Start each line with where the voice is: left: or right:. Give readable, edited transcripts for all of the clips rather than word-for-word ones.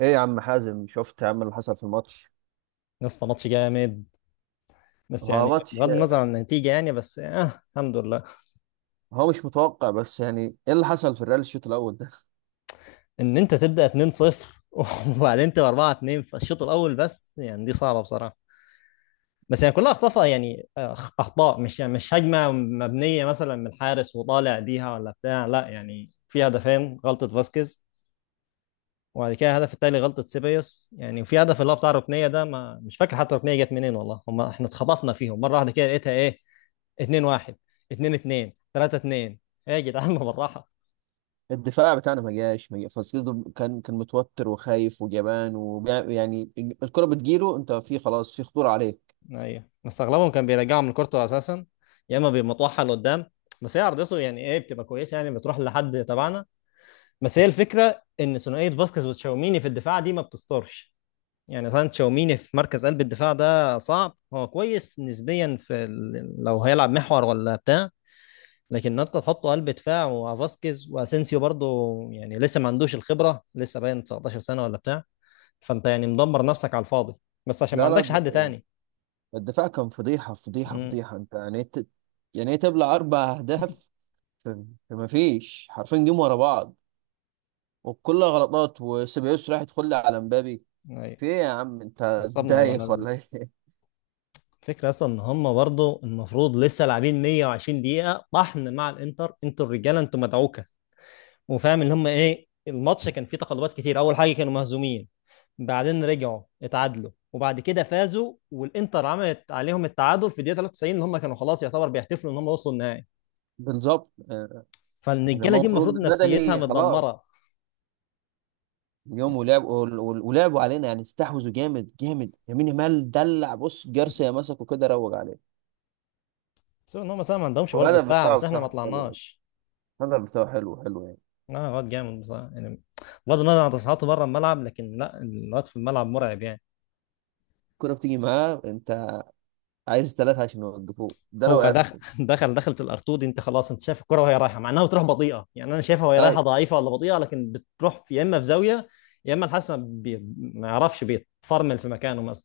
right: ايه يا عم حازم، شفت يا عم اللي حصل في الماتش؟
left: يا اسطى، ماتش جامد. بس
right: هو
left: يعني
right: ماتش.
left: بغض النظر عن النتيجه، يعني بس الحمد لله.
right: هو مش متوقع، بس يعني ايه اللي حصل في الريال الشوط الاول ده؟
left: ان انت تبدا 2-0 وبعدين تبقى 4-2 في الشوط الاول، بس يعني دي صعبه بصراحه. بس يعني كلها اخطاء، يعني اخطاء، مش يعني مش هجمه مبنيه مثلا من الحارس وطالع بيها ولا بتاع، لا يعني في هدفين غلطه فاسكيز. وبعد كده الهدف التالي غلطه سيبايوس يعني. وفي هدف اللي هو بتاع الركنيه ده، ما مش فاكر حتى الركنيه جت منين والله. هم احنا اتخطفنا فيهم مره واحده كده لقيتها ايه، 2-1، 2-2، 3-2. ايه يا جدعان بالراحه.
right: الدفاع بتاعنا ما جاش فاسكيز. كان متوتر وخايف وجبان، ويعني الكرة بتجيله، انت في خلاص، في خطورة عليك.
left: ايوه بس اغلبهم كان بيرجعوا من كورته اساسا. يا اما بيمطوحها لقدام، بس هي عرضته يعني ايه بتبقى كويسه يعني بتروح لحد تبعنا. بس هي الفكره ان ثنائيه فاسكيز وتشاوميني في الدفاع دي ما بتسترش. يعني مثلا تشاوميني في مركز قلب الدفاع ده صعب، هو كويس نسبيا في لو هيلعب محور ولا بتاع. لكن انت تحطه قلب دفاع، وفاسكيز واسينسيو برضه يعني لسه ما عندوش الخبره، لسه باين 19 سنه ولا بتاع. فانت يعني مدمر نفسك على الفاضي، بس عشان ما
right: لا، لا.
left: عندكش حد
right: الدفاع
left: تاني.
right: الدفاع كان فضيحة فضيحة فضيحة. انت يعني إيه، يعني ايه تبلع اربع اهداف؟ في ما فيش حرفين جيم ورا بعض. وكلها غلطات، وسيبايوس راح يدخل لي على مبابي.
left: امم.
right: في ايه يا عم؟ انت
left: نصبني والله، لا
right: دايخ
left: لا.
right: ولا ايه؟
left: الفكرة أصلا إن هم برضه المفروض لسه لاعبين 120 دقيقة طحن مع الإنتر، أنتوا الرجالة أنتوا مدعوكة. وفاهم إن هم إيه الماتش كان فيه تقلبات كتير، أول حاجة كانوا مهزومين، بعدين رجعوا اتعادلوا، وبعد كده فازوا، والإنتر عملت عليهم التعادل في الدقيقة 93، إن هم كانوا خلاص يعتبر بيحتفلوا إن هم وصلوا النهائي.
right: بالظبط. يعني
left: فالرجالة
right: هما
left: دي
right: المفروض
left: المفروض نفسيتها
right: بدني خلاص
left: متدمرة
right: اليوم،
left: يعني.
right: ولعبوا علينا. يعني استحوذوا جامد جامد، يمين يامال دلع، بص جارسيا مسكه كده روج عليه.
left: سواء إن هم مثلا ما عندهمش برضه
right: الهدف
left: دفاع،
right: بتاعه
left: بس إحنا ما
right: بصراحة حلو.
left: طلعناش.
right: الهدف بتاعه حلو حلو يعني.
left: لا الواد جامد بصراحة يعني. بغض النظر عن تصريحاته بره الملعب، لكن لا الواد في الملعب مرعب يعني.
right: الكورة بتيجي معاه، انت عايز ثلاثة عشان يوقفوه ده لو
left: هو دخل
right: عرفوا.
left: دخلت الارتو دي، انت خلاص، انت شايف الكرة وهي رايحة، مع انها بتروح بطيئة، يعني انا شايفها وهي
right: اي.
left: رايحة ضعيفة ولا بطيئة، لكن بتروح في يا اما في زاوية، يا اما الحسن ما يعرفش بيتفرمل في مكانه مثلا.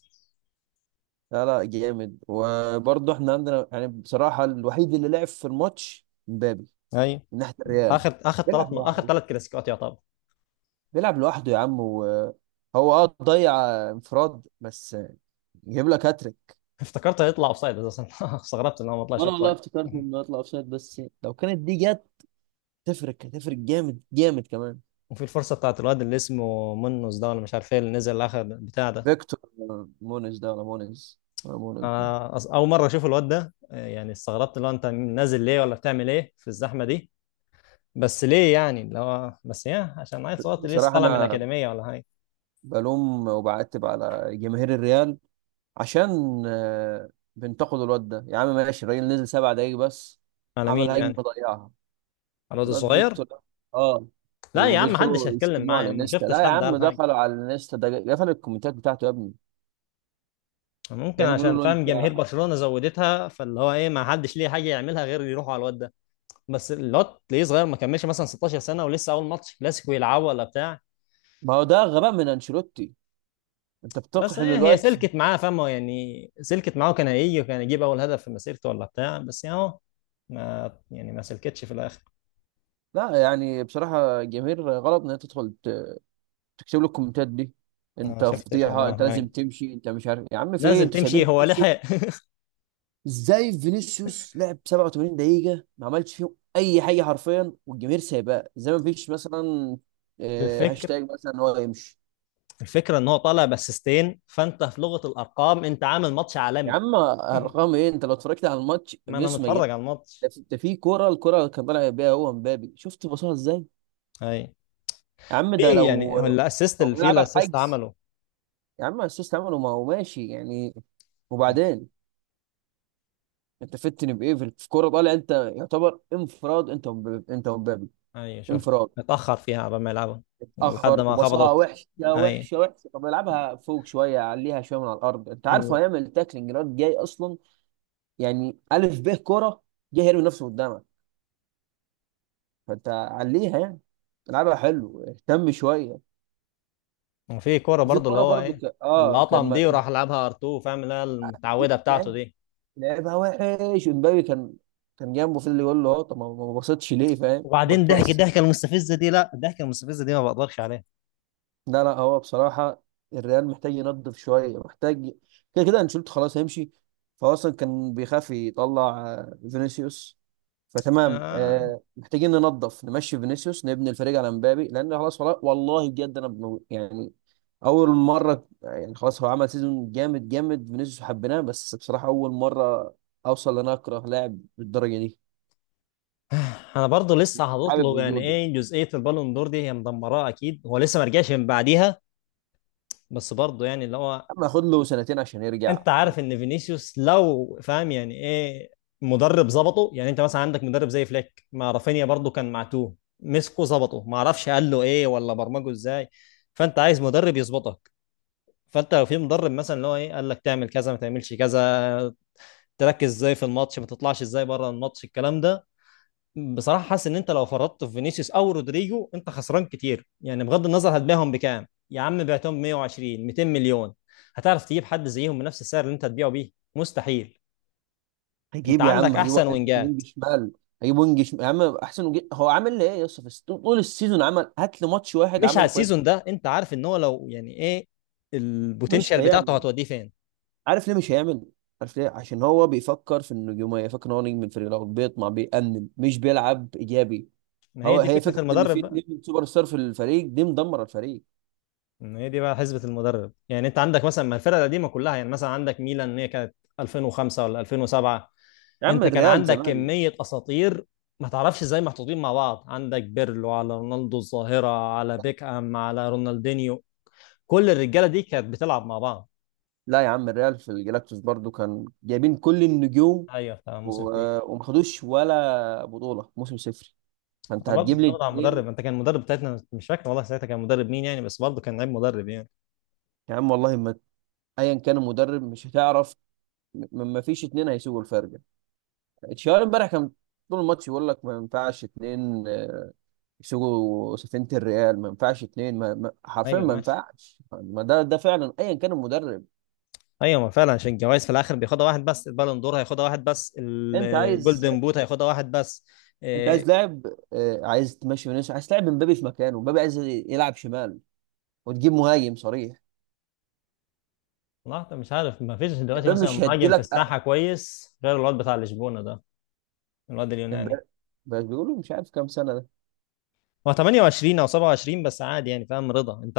right: لا، لا، جامد. وبرضه احنا عندنا يعني بصراحة الوحيد اللي لعب في الماتش مبابي،
left: ايوه،
right: من ناحية الريال.
left: اخر اخر ثلاث
right: بيلعب
left: اخر
right: لوحده.
left: ثلاث كلاسيكوات يعتبر.
right: بيلعب لوحده يا عم، وهو اه ضيع انفراد بس، يجيب لك هاتريك.
left: افتكرت هيطلع اوفسايد اساسا. استغربت ان هو ما طلعش
right: وانا والله
left: اوفسايد.
right: افتكرت انه يطلع اوفسايد. بس لو كانت دي جت، تفرق، هتفرق جامد جامد كمان.
left: وفي الفرصة بتاعت الواد اللي اسمه منوس ده، ولا مش عارف ايه اللي نزل اخر بتاع ده.
right: فيكتور. مونيز ده، ولا مونيز، ولا مونيز ده.
left: اول مره اشوف الواد ده، يعني استغربت، لو انت نازل ليه ولا بتعمل ايه في الزحمه دي؟ بس ليه يعني اللي هو بس يا عشان عيل صغير ليه
right: بصراحة
left: طالع من
right: أنا
left: الاكاديميه ولا حاجه؟
right: بلوم وبعتب على جماهير الريال عشان آه، بنتقدوا الواد ده. يا عم ماشي، الراجل نزل 7 دقايق بس،
left: على
right: عمل
left: مين
right: هجمة
left: يعني؟
right: ضيعها
left: على الواد
right: الواد
left: الصغير؟
right: فيكتور ده. اه.
left: لا يا عم محدش
right: وبيدخلوا
left: هيتكلم
right: يشتموه
left: معايا يا
right: على
left: عم، ما
right: الانستا. لا
left: شفتش
right: يا
left: حد
right: عم،
left: قال حاجه.
right: دخلوا على الانستا، ده قفل الكومنتات بتاعته يا ابني.
left: ممكن
right: كانوا يعني بيقولوا
left: عشان
right: له
left: فاهم
right: انت.
left: جماهير برشلونه زودتها، فاللي هو ايه ما حدش ليه حاجه يعملها غير يروحوا على الواد ده. بس الواد ليه صغير، ما كملش مثلا 16 سنه، ولسه اول ماتش كلاسيكو يلعبه ولا بتاع.
right: ما هو ده غباء من انشيلوتي، انت
left: بس
right: بتقحم
left: ايه هي
right: الواد.
left: سلكت معاه، فاهمه يعني، سلكت معاه كان هيجي وكان يجيب اول هدف في مسيرته ولا بتاع، بس يعني اهو، ما يعني ما سلكتش في الاخر.
right: لا يعني بصراحة الجماهير غلط إن هي تكتب له الكومنتات دي.
left: ما
right: أنت
left: شفتش
right: فضيحة،
left: والله
right: أنت
left: حاجه.
right: لازم تمشي. أنت مش عارف يا عم في إيه؟
left: لازم
right: أنتوا
left: تمشي،
right: سايبين
left: هو
right: فينيسيوس.
left: لحق.
right: إزاي فينيسيوس لعب 87 دقيقة ما عملش فيهم أي حاجة حرفيا، والجماهير سايباه زي ما فيش مثلا
left: الفكر
right: هاشتاج مثلا إن هو يمشي؟
left: الفكره ان هو طالع باسيستين، فانت في لغه الارقام انت عامل ماتش
right: يا
left: عالمي.
right: عم أرقام إيه؟ أنت لو اتفرجت على الماتش
left: ما انا
right: فينيسيوس ميت.
left: متفرج على
right: ده
left: الماتش.
right: في ده في كورة، الكورة اللي كان طالع بيها هو مبابي، شفت بصها إزاي
left: اي،
right: يا عم؟ ده
left: في يعني
right: لو
left: هو الاسيست اللي فيه
right: بيلعبها
left: الاسيست
right: بحجز.
left: عمله.
right: يا عم اسيست عمله، ما هو ماشي يعني. وبعدين انت فتني بايه؟ في كوره طالع، انت يعتبر انفراد، انت ومبابي
left: اي، شفت
right: انفراد.
left: اتاخر فيها قبل ما يلعبها لحد
right: اتاخر
left: ما
right: وبصها
left: خبطت.
right: وحشه.
left: اي،
right: وحشه وحشه. طب العبها فوق شويه، عليها شويه من على الارض. انت عارف هو هيعمل تاكلينج؟ الواد جاي اصلا يعني الف ب كوره، جاي هيرمي نفسه قدامك، فانت عليها يعني، العبها حلو اهتم شويه.
left: وفي كورة
right: وفي
left: برضو اللي
right: كوره
left: هو
right: برضو
left: ايه،
right: ك...
left: اللي
right: اه كان
left: قطم
right: ما...
left: دي وراح لعبها ار 2، فاهم اللي هي المتعودة بتاعته
right: كان
left: دي.
right: لعبها وحش. امبابي كان جنبه، في اللي يقول له، طب ما بصيتش ليه فاهم؟ ما
left: وبعدين ضحك
right: تبص.
left: الضحكه المستفزه دي، لا الضحكه المستفزه دي ما بقدرش عليها.
right: لا، لا. هو بصراحه الريال محتاج ينظف شويه، محتاج. كده كده انشيلوتي خلاص هيمشي. فهو اصلا كان بيخاف يطلع فينيسيوس. فتمام.
left: آه.
right: محتاجين ننظف، نمشي فينيسيوس، نبني الفريق على مبابي. لان خلاص والله والله بجد انا يعني اول مره يعني. خلاص هو عمل سيزون جامد جامد فينيسيوس، حبيناه. بس بصراحه اول مره اوصل ان أنا اكره لاعب بالدرجه دي،
left: انا برضو لسه
right: حابب
left: هتطلب يعني
right: وجوده،
left: ايه جزئية البالون دور دي، هي مدمراه اكيد، هو لسه ما رجعش من بعديها. بس برضو يعني اللي هو،
right: اما خد له سنتين عشان يرجع.
left: انت عارف ان فينيسيوس لو فاهم يعني ايه مدرب ظبطه. يعني انت مثلا عندك مدرب زي فليك مع رافينيا، برضو كان معتوه مسكه ظبطه، ما اعرفش قال له ايه ولا برمجه ازاي. فانت عايز مدرب يظبطك. فانت لو في مدرب مثلا اللي هو ايه قال لك تعمل كذا ما تعملش كذا، تركز ازاي في الماتش، ما تطلعش ازاي بره الماتش الكلام ده. بصراحه حاسس ان انت لو فرطت في فينيسيوس او رودريجو انت خسران كتير يعني. بغض النظر هتبيعهم بكام يا عم، بعتهم 120، 200 مليون، هتعرف تجيب حد زيهم بنفس السعر اللي انت هتبيعه بيه؟ مستحيل. انت
right: هجيب يا
left: عندك
right: عم هجيب
left: احسن
right: واحد
left: وينجات.
right: وينج شمال. هجيب وينج شمال يا عم احسن هو عامل لي ايه يا اسطى في طول السيزون؟ عمل هات لي ماتش واحد
left: مش على
right: عمله كويس؟
left: السيزون ده، انت عارف ان هو لو يعني ايه
right: مش
left: البوتنشال بتاعته
right: هيعمل.
left: هتوديه فين.
right: عارف ليه مش هيعمل؟ عارف ليه؟ عشان هو بيفكر في النجوميه، يفكر ان هو نجم الفريق الاول، بيطمع، بيأنب، مش بيلعب ايجابي.
left: ما هي دي
right: هي
left: فكره
right: فكره ان في
left: المدرب بقى.
right: اتنين سوبر ستار في الفريق دي مدمره الفريق.
left: إن هي دي بقى حسبة المدرب. يعني انت عندك مثلا ما الفرقة القديمة كلها، يعني مثلا عندك ميلان ان هي كانت 2005 ولا 2007،
right: يا عم
left: انت كان
right: الريال
left: عندك
right: زمان.
left: كمية اساطير، ما تعرفش ازاي محطوطين مع بعض، عندك بيرلو على رونالدو الظاهرة على بيكهام على رونالدينيو، كل الرجالة دي كانت بتلعب مع بعض.
right: لا يا عم الريال في الجلاكتوس برضو كان جايبين كل النجوم،
left: ايوه بتاع موسم فيه.
right: وما خدوش ولا بطولة موسم صفر. فانت
left: انا برضه
right: هتجيب لي
left: اتفرجت على
right: اتنين؟
left: المدرب، انت كان المدرب بتاعتنا مش فاكر والله ساعتها كان مدرب مين يعني، بس برضه كان لعيب مدرب يعني.
right: يا عم والله ما، ايا كان المدرب مش هتعرف. م- ما فيش اتنين هيسوقوا الفرقة. تشاور امبارح كان طول الماتش يقول لك ما ينفعش اتنين، يسوقوا سفينة الريال. ما ينفعش اتنين، حرفيا
left: ايوه
right: ما
left: ماشي.
right: ينفعش. ما ده فعلا، ايا كان المدرب.
left: ايوه ما فعلا، عشان الجوائز في الاخر بياخدها واحد بس، البالون دور هياخدها واحد بس،
right: انت عايز
left: الجولدن بوت هياخدها واحد بس.
right: انت عايز
left: إيه.
right: لاعب، عايز تمشي فينيسيوس، عايز تلعب مبابي في مكانه. مبابي عايز يلعب شمال وتجيب مهاجم صريح.
left: لحظه، مش عارف، ما فيش دلوقتي
right: مبابي
left: مثلا
right: مش هيدي
left: مهاجم في
right: لك.
left: الساحه كويس غير الواد بتاع لشبونه ده، الواد اليوناني.
right: امبارح بس بيقولوا مش عارف كام سنة.
left: هو 28 او 27، بس عادي يعني، فاهم رضا انت.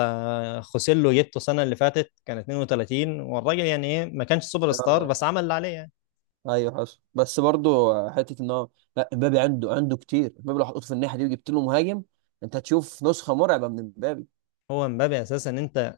left: خوسيلو جبته السنه اللي فاتت كان 32، والراجل يعني ايه ما كانش سوبر ستار،
right: اه،
left: بس عمل اللي عليه يعني.
right: ايوه حصل. بس برضو حته ان هو، لا امبابي عنده كتير. امبابي لو حطيته في الناحيه دي وجبت له مهاجم، انت هتشوف نسخه مرعبه من امبابي.
left: هو مبابي اساسا، انت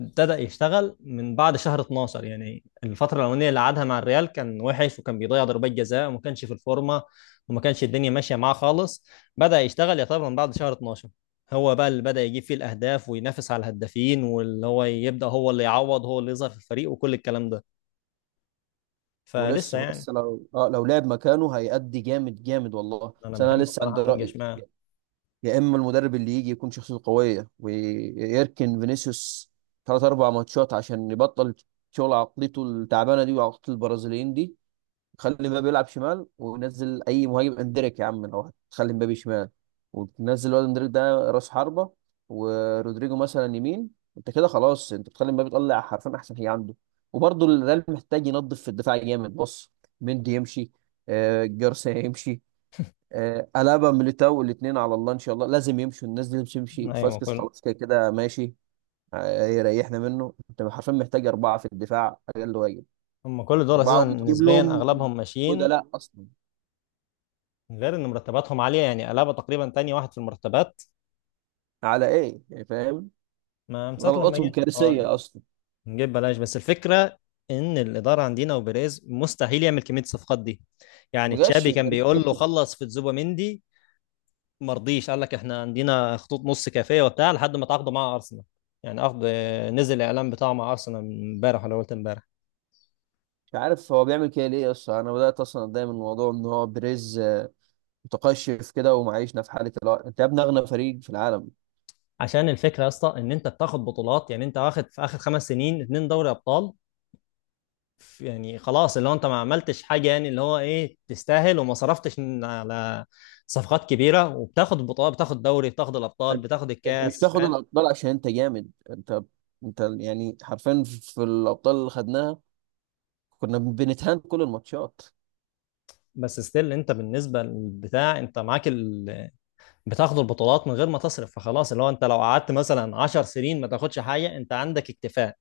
left: ابتدى يشتغل من بعد شهر 12، يعني الفترة الأولانية اللي قعدها مع الريال كان وحش وكان بيضيع ضربات جزاء، وما كانش في الفورمة، وما كانش الدنيا ماشية معاه خالص. بدأ يشتغل يعتبر من بعد شهر 12، هو بقى اللي بدأ يجيب فيه الأهداف وينافس على الهدافين، واللي هو يبدأ هو اللي يعوض، هو اللي يظهر في الفريق وكل الكلام ده. فلسه
right: ولسه
left: يعني.
right: ولسه لو لعب مكانه هيأدي جامد جامد والله.
left: أنا
right: بس انا
left: بحبه
right: لسه
left: بصراحة
right: عند
left: وينج
right: رأيي.
left: شمال.
right: يا اما المدرب اللي يجي يكون شخصيته قويه ويركن فينيسيوس ثلاث اربع ماتشات عشان يبطل شغل عقليته التعبانه دي وعقليه البرازيليين دي. خلي مبابي يلعب شمال، ونزل اي مهاجم اندريك يا عم. لو هتخلي مبابي شمال وتنزل الواد اندريك ده راس حربة، ورودريجو مثلا يمين، انت كده خلاص، انت بتخلي مبابي يطلع حرفيا احسن حاجة عنده. وبرضه الريال محتاج ينظف في الدفاع جامد. بص، مندي يمشي، آه جارسيا يمشي، آه ألابا، ميليتاو الاثنين على الله ان شاء الله لازم يمشوا. الناس دي لازم تمشي.
left: أيوة ما
right: فاسكس
left: كل،
right: خلاص كده كده ماشي. يريحنا منه. انت حرفيا محتاج اربعه في الدفاع اقل واجب،
left: هم كل دول
right: اربعه
left: أساسا
right: وتجيب
left: نسبيا
right: لهم
left: أغلبهم ماشيين،
right: بدلاء اصلا.
left: غير إن مرتباتهم عالية، يعني ألابا تقريبا تاني واحد في المرتبات
right: على ايه يعني فاهم؟
left: ما من ساعة لما
right: غلطاتهم
left: جه هو.
right: كارثيه اصلا.
left: نجيب بلاش، بس الفكرة ان الإدارة عندنا وبيريز مستحيل يعمل كمية الصفقات دي. يعني
right: ما جاش
left: تشابي كان
right: بريز.
left: بيقول له خلص في تزوبيميندي، مرضيش، قال لك احنا عندنا خطوط نص كافية وبتاع، لحد ما تعاقدوا مع أرسنال. يعني عقد نزل الإعلان بتاعه مع أرسنال من امبارح، ولا قلت امبارح.
right: مش عارف هو بيعمل كده ليه اصلا. انا بدات اصلا اتضايق من الموضوع ان هو بريز متقشف كده ومعيشنا في حاله. الوقت انت يا ابني اغنى فريق في العالم.
left: عشان الفكرة يا اسطى ان انت بتاخد بطولات، يعني انت واخد في آخر 5 سنين اتنين دوري أبطال، يعني خلاص اللي هو انت ما عملتش حاجه، يعني اللي هو ايه تستاهل، وما صرفتش على صفقات كبيره وبتاخد بطولات، بتاخد دوري، بتاخد الابطال، بتاخد
right: انت مش
left: الكاس،
right: بتاخد
left: فاهم.
right: الابطال عشان انت جامد. انت يعني حرفيا في الابطال اللي خدناها كنا بنتهان كل الماتشات.
left: بس ستيل انت بالنسبه للبتاع انت معاك بتاخد البطولات من غير ما تصرف، فخلاص اللي هو انت لو قعدت مثلا 10 سنين ما تاخدش حاجه انت عندك اكتفاء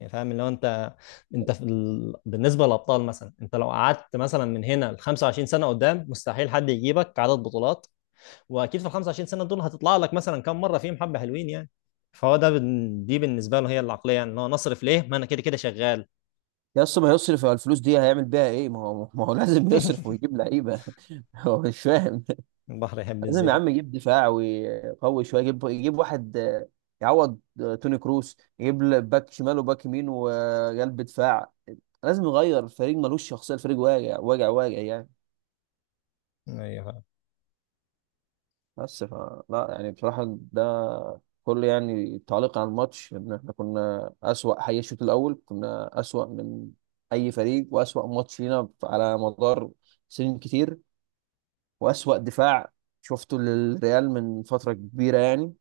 left: يعني، فاهم اللي هو انت، انت في بالنسبه للابطال مثلا انت لو قعدت مثلا من هنا ل 25 سنه قدام مستحيل حد يجيبك عدد بطولات. واكيد في ال 25 سنه دول هتطلع لك مثلا كام مره فيهم حبه حلوين يعني. فهو دي بالنسبه له هي العقليه، يعني ان هو نصرف ليه ما انا كده كده شغال.
right: يا اسطى ما يصرف. على الفلوس دي هيعمل بيها ايه؟ ما هو لازم يصرف ويجيب لعيبه. هو مش فاهم.
left: البحر يحب
right: لازم يا
left: الزياده.
right: عم يجيب دفاع ويقوي شويه، يجيب واحد يعوض توني كروس، يجيب باك شمال وباك يمين وقلب دفاع. لازم يغير الفريق، ملوش شخصيه. الفريق واجع واجع واجع يعني.
left: ايوه فعلا.
right: بس لا يعني بصراحه، ده كل يعني تعليق على الماتش ان احنا كنا اسوأ. حي الشوط الاول كنا اسوأ من اي فريق، واسوأ ماتش لينا على مدار سنين كتير، واسوأ دفاع شفته للريال من فتره كبيره يعني.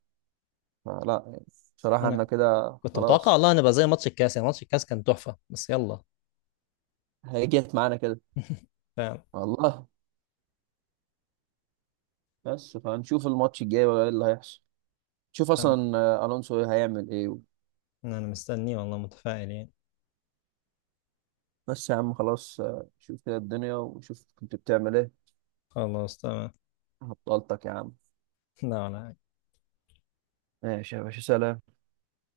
right: فلا يعني بصراحة احنا
left: انا
right: كده
left: كنت متوقع
right: خلاص.
left: والله ان بقى زي ماتش الكاس، يعني ماتش الكاس كان تحفه، بس يلا.
right: هيجت معانا كده
left: فعلا.
right: والله. بس فهنشوف الماتش الجاي بقى ايه اللي هيحصل. شوف
left: انا
right: اصلا الونسو إيه هيعمل ايه
left: أنا مستني والله متفائل يعني.
right: بس يا عم خلاص شوف كده الدنيا وشوف كنت بتعمل ايه.
left: خلاص تمام.
right: هبطلتك يا عم.
left: لا ولا
right: ماشي يا باشا، سلام.